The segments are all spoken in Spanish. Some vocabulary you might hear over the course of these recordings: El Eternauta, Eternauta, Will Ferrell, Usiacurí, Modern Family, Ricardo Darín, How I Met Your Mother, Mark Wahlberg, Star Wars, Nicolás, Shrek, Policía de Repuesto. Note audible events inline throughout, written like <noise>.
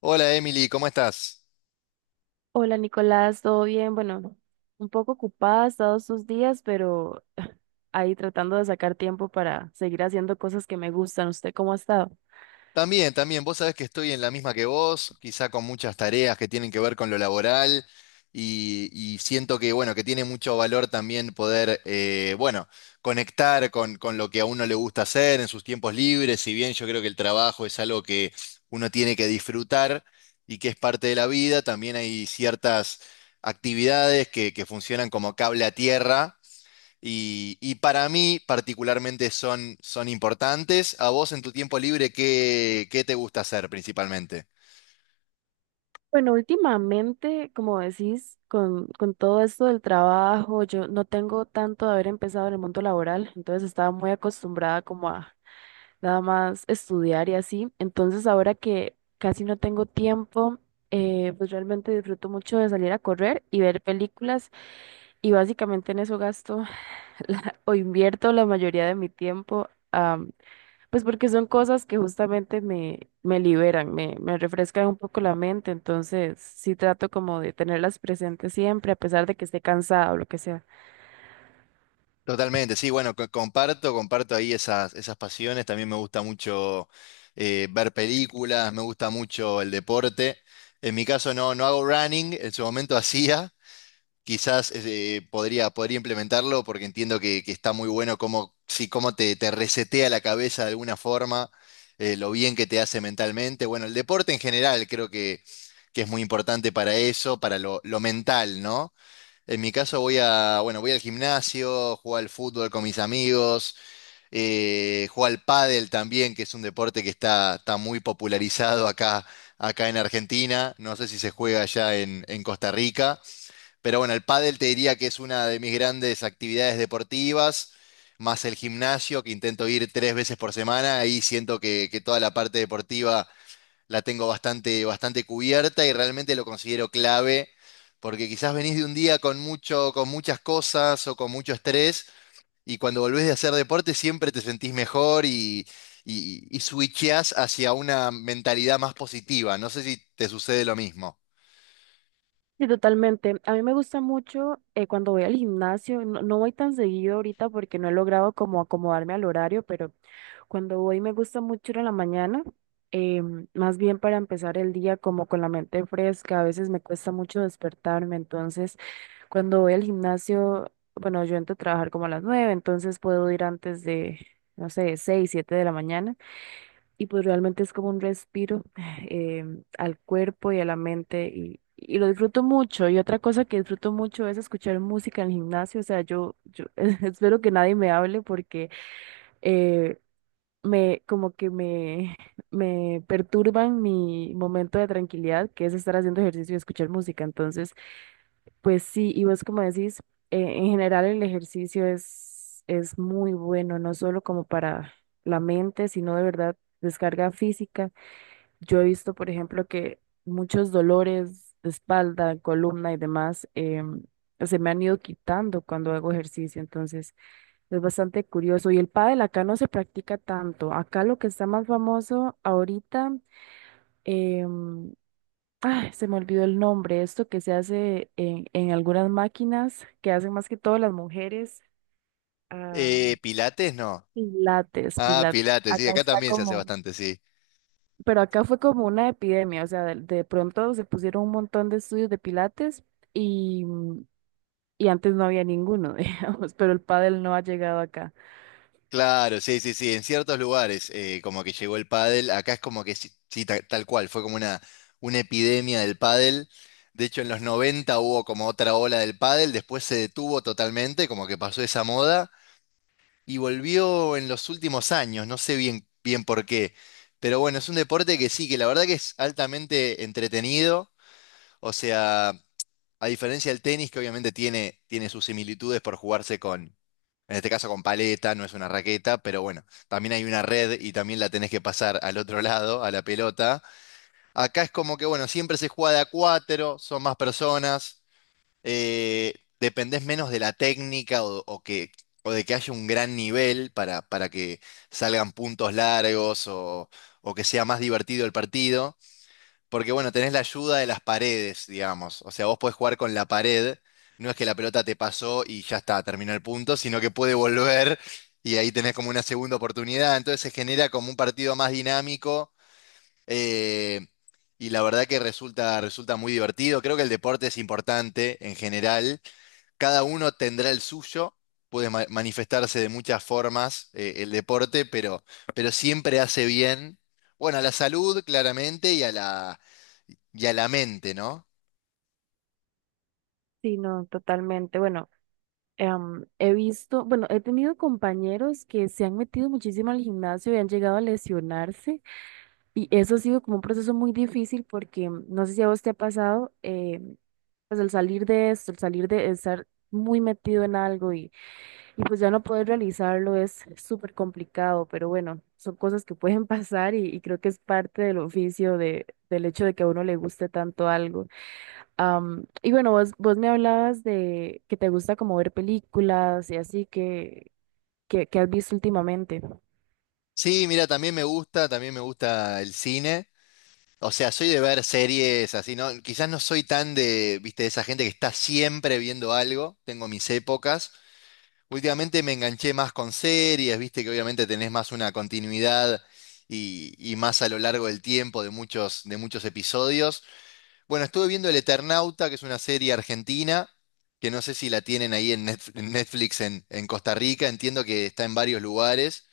Hola Emily, ¿cómo estás? Hola Nicolás, ¿todo bien? Bueno, un poco ocupada todos estos días, pero <laughs> ahí tratando de sacar tiempo para seguir haciendo cosas que me gustan. ¿Usted cómo ha estado? También, también, vos sabés que estoy en la misma que vos, quizá con muchas tareas que tienen que ver con lo laboral y siento que, bueno, que tiene mucho valor también poder, bueno, conectar con lo que a uno le gusta hacer en sus tiempos libres, si bien yo creo que el trabajo es algo que uno tiene que disfrutar y que es parte de la vida, también hay ciertas actividades que funcionan como cable a tierra. Y para mí particularmente son, son importantes. ¿A vos en tu tiempo libre qué, qué te gusta hacer principalmente? Bueno, últimamente, como decís, con todo esto del trabajo, yo no tengo tanto de haber empezado en el mundo laboral, entonces estaba muy acostumbrada como a nada más estudiar y así. Entonces ahora que casi no tengo tiempo, pues realmente disfruto mucho de salir a correr y ver películas y básicamente en eso gasto <laughs> o invierto la mayoría de mi tiempo. Pues porque son cosas que justamente me liberan, me refrescan un poco la mente, entonces sí trato como de tenerlas presentes siempre, a pesar de que esté cansada o lo que sea. Totalmente, sí, bueno, comparto, comparto ahí esas, esas pasiones. También me gusta mucho ver películas, me gusta mucho el deporte. En mi caso no, no hago running, en su momento hacía, quizás podría, podría implementarlo porque entiendo que está muy bueno cómo, sí, cómo te, te resetea la cabeza de alguna forma, lo bien que te hace mentalmente. Bueno, el deporte en general creo que es muy importante para eso, para lo mental, ¿no? En mi caso voy a, bueno, voy al gimnasio, juego al fútbol con mis amigos, juego al pádel también, que es un deporte que está, está muy popularizado acá, acá en Argentina. No sé si se juega allá en Costa Rica. Pero bueno, el pádel te diría que es una de mis grandes actividades deportivas, más el gimnasio, que intento ir tres veces por semana. Ahí siento que toda la parte deportiva la tengo bastante, bastante cubierta y realmente lo considero clave, porque quizás venís de un día con mucho, con muchas cosas o con mucho estrés, y cuando volvés de hacer deporte siempre te sentís mejor y switcheás hacia una mentalidad más positiva. No sé si te sucede lo mismo. Sí, totalmente. A mí me gusta mucho cuando voy al gimnasio. No, no voy tan seguido ahorita porque no he logrado como acomodarme al horario, pero cuando voy me gusta mucho ir a la mañana. Más bien para empezar el día como con la mente fresca, a veces me cuesta mucho despertarme, entonces... Cuando voy al gimnasio, bueno, yo entro a trabajar como a las 9, entonces puedo ir antes de, no sé, 6, 7 de la mañana. Y pues realmente es como un respiro, <sighs> al cuerpo y a la mente, y lo disfruto mucho. Y otra cosa que disfruto mucho es escuchar música en el gimnasio. O sea, yo <laughs> espero que nadie me hable porque eh, como que <laughs> me perturban mi momento de tranquilidad, que es estar haciendo ejercicio y escuchar música. Entonces... Pues sí, y vos como decís, en general el ejercicio es muy bueno, no solo como para la mente, sino de verdad descarga física. Yo he visto, por ejemplo, que muchos dolores de espalda, columna y demás se me han ido quitando cuando hago ejercicio, entonces es bastante curioso. Y el pádel acá no se practica tanto. Acá lo que está más famoso ahorita, em, ay, se me olvidó el nombre. Esto que se hace en algunas máquinas, que hacen más que todo las mujeres. ah, Pilates, no. Pilates, Ah, pilates. Pilates, sí, Acá acá está también se hace como... bastante, sí. Pero acá fue como una epidemia. O sea, de pronto se pusieron un montón de estudios de pilates y, y antes no había ninguno, <laughs> digamos, pero el pádel no ha llegado acá. Claro, sí, sí, sí, en ciertos lugares como que llegó el pádel, acá es como que sí, sí, tal, cual, fue como una epidemia del pádel. De hecho, en los 90 hubo como otra ola del pádel, después se detuvo totalmente, como que pasó esa moda y volvió en los últimos años, no sé bien, bien por qué. Pero bueno, es un deporte que sí, que la verdad que es altamente entretenido, o sea... A diferencia del tenis, que obviamente tiene, tiene sus similitudes por jugarse con, en este caso con paleta, no es una raqueta, pero bueno, también hay una red y también la tenés que pasar al otro lado, a la pelota. Acá es como que, bueno, siempre se juega de a cuatro, son más personas, eh, dependés menos de la técnica o que, o de que haya un gran nivel para que salgan puntos largos o que sea más divertido el partido. Porque bueno, tenés la ayuda de las paredes, digamos. O sea, vos podés jugar con la pared. No es que la pelota te pasó y ya está, terminó el punto, sino que puede volver y ahí tenés como una segunda oportunidad. Entonces se genera como un partido más dinámico eh, y la verdad que resulta, resulta muy divertido. Creo que el deporte es importante en general. Cada uno tendrá el suyo. Puede manifestarse de muchas formas el deporte, pero siempre hace bien, bueno, a la salud claramente y a la mente, ¿no? Sí, no, totalmente. Bueno, he visto, bueno, he tenido compañeros que se han metido muchísimo al gimnasio y han llegado a lesionarse. Y eso ha sido como un proceso muy difícil porque mm, no sé si a vos te ha pasado. Pues el salir de esto, el salir de estar muy metido en algo, y pues ya no poder realizarlo es súper complicado, pero bueno, son cosas que pueden <laughs> pasar, y creo que es parte del oficio de, del hecho de que a uno le guste tanto algo. Y bueno, vos me hablabas de que te gusta como ver películas y así, que, ¿que has visto últimamente? Sí, mira, también me gusta el cine. O sea, soy de ver series así, ¿no? Quizás no soy tan de, viste, de esa gente que está siempre viendo algo. Tengo mis épocas. Últimamente me enganché más con series, viste, que obviamente tenés más una continuidad y más a lo largo del tiempo de muchos episodios. Bueno, estuve viendo El Eternauta, que es una serie argentina, que no sé si la tienen ahí en en Netflix en Costa Rica. Entiendo que está en varios lugares.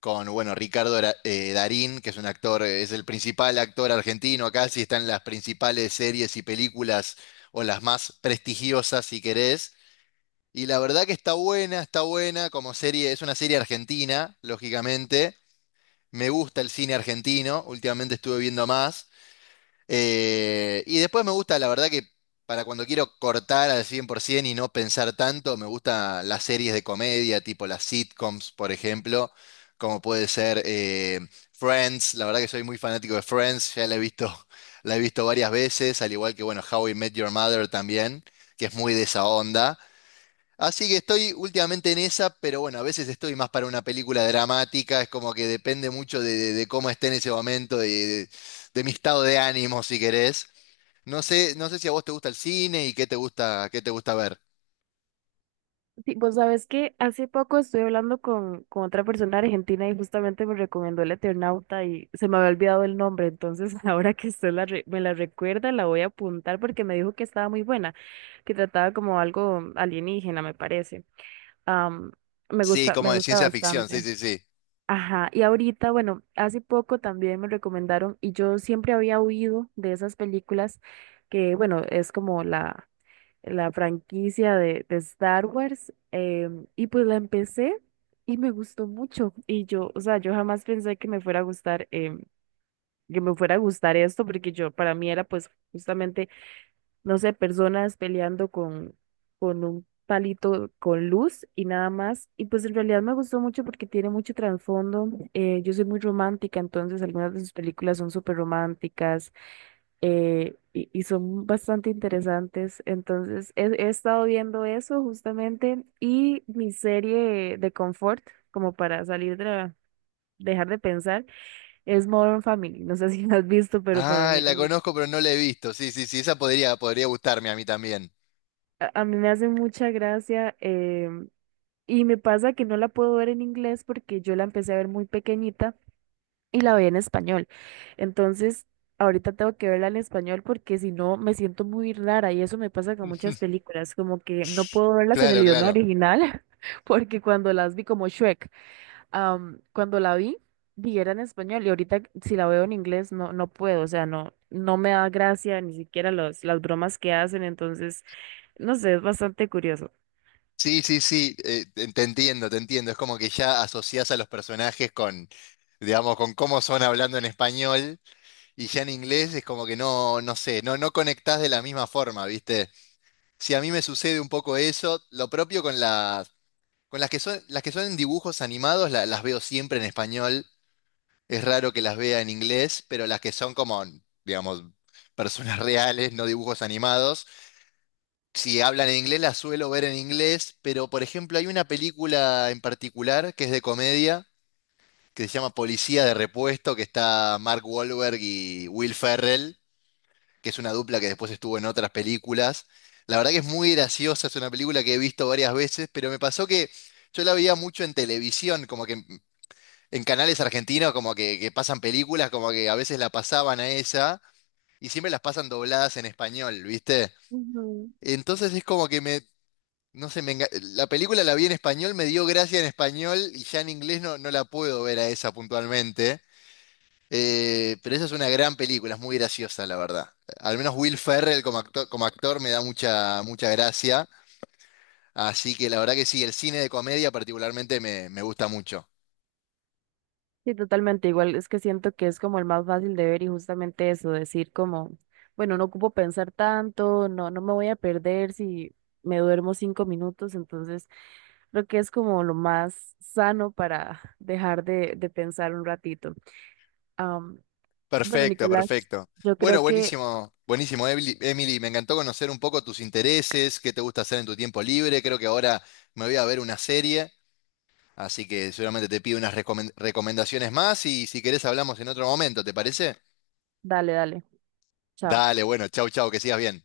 Con, bueno, Darín, que es un actor, es el principal actor argentino acá, sí está en las principales series y películas o las más prestigiosas, si querés. Y la verdad que está buena como serie, es una serie argentina, lógicamente. Me gusta el cine argentino, últimamente estuve viendo más. Y después me gusta, la verdad que para cuando quiero cortar al 100% y no pensar tanto, me gustan las series de comedia, tipo las sitcoms, por ejemplo, como puede ser Friends, la verdad que soy muy fanático de Friends, ya la he visto, <laughs> la he visto varias veces, al igual que, bueno, How I Met Your Mother también, que es muy de esa onda. Así que estoy últimamente en esa, pero bueno, a veces estoy más para una película dramática, es como que depende mucho de, de cómo esté en ese momento, de, de mi estado de ánimo, si querés. No sé, no sé si a vos te gusta el cine y qué te gusta ver. Sí, vos sabés que hace poco estuve hablando con otra persona argentina y justamente me recomendó El Eternauta y se me había olvidado el nombre, entonces <laughs> ahora que usted me la recuerda, la voy a apuntar porque me dijo que estaba muy buena, que trataba como algo alienígena, me parece. Am, Me Sí, gusta, como me de gusta ciencia ficción, sí, bastante. sí, sí. Ajá. Y ahorita, bueno, hace poco también me recomendaron, y yo siempre había oído de esas películas que, bueno, es como la franquicia de Star Wars, y pues la empecé y me gustó mucho. Y yo, o sea, yo jamás pensé que me fuera a gustar, esto, porque yo, para mí, era pues justamente, no sé, personas peleando con un palito con luz y nada más. Y pues en realidad me gustó mucho porque tiene mucho trasfondo. Yo soy muy romántica, entonces algunas de sus películas son súper románticas, y son bastante interesantes. Entonces, he estado viendo eso justamente. Y mi serie de confort, como para dejar de pensar, es Modern Family. No sé <laughs> si la has visto, pero para Ah, mí, a la mí, conozco, pero no la he visto. Sí, sí, sí, esa podría, podría gustarme a mí también. A mí me hace mucha gracia. Y me pasa que no la puedo ver en inglés porque yo la empecé a ver muy pequeñita, y la veía en español. Entonces, ahorita tengo que verla en español porque si no me siento muy rara. Y eso me pasa con muchas <laughs> películas, como que no puedo verlas en el Claro, idioma claro. original. <laughs> Porque cuando las vi, como Shrek, am, cuando la vi, vi era en español, y ahorita si la veo en inglés no, no puedo, o sea, no no me da gracia ni siquiera las bromas que hacen. Entonces, no sé, es bastante curioso. Sí, sí, sí, te te entiendo, te entiendo. Es como que ya asociás a los personajes con, digamos, con cómo son hablando en español. Y ya en inglés es como que no, no sé, no, no conectás de la misma forma, ¿viste? Si a mí me sucede un poco eso, lo propio con las que son en dibujos animados, las veo siempre en español. Es raro que las vea en inglés, pero las que son como, digamos, personas <laughs> reales, no dibujos animados. Si hablan en inglés, las suelo ver en inglés, pero por ejemplo hay una película en particular que es de comedia, que se llama Policía de Repuesto, que está Mark Wahlberg y Will Ferrell, que es una dupla que después estuvo en otras películas. La verdad que es muy graciosa, es una película que he visto varias veces, pero me pasó que yo la veía mucho en televisión, como que en canales argentinos, como que pasan películas, como que a veces la pasaban a esa, y siempre las pasan dobladas en español, ¿viste? Entonces es como que me, no sé, la película la vi en español, me dio gracia en español, y ya en inglés no, no la puedo ver a esa puntualmente. Pero esa es una gran película, es muy graciosa, la verdad. Al menos Will Ferrell como actor me da mucha, mucha gracia. Así que la verdad que sí, el cine de comedia particularmente me, me gusta mucho. Sí, totalmente. Igual, es que siento que es como el más fácil de ver y justamente eso, decir como, bueno, no ocupo pensar tanto, no, no me voy a perder si me duermo 5 minutos, entonces creo que es como lo más sano para dejar de pensar un ratito. Am, bueno, Perfecto, Nicolás, perfecto. yo Bueno, creo que, buenísimo, buenísimo, Emily, Emily, me encantó conocer un poco tus intereses, qué te gusta hacer en tu tiempo libre. Creo que ahora me voy a ver una serie, así que seguramente te pido unas recomendaciones más y si querés hablamos en otro momento, ¿te parece? dale, dale, chao. Dale, bueno, chau, chau, que sigas bien.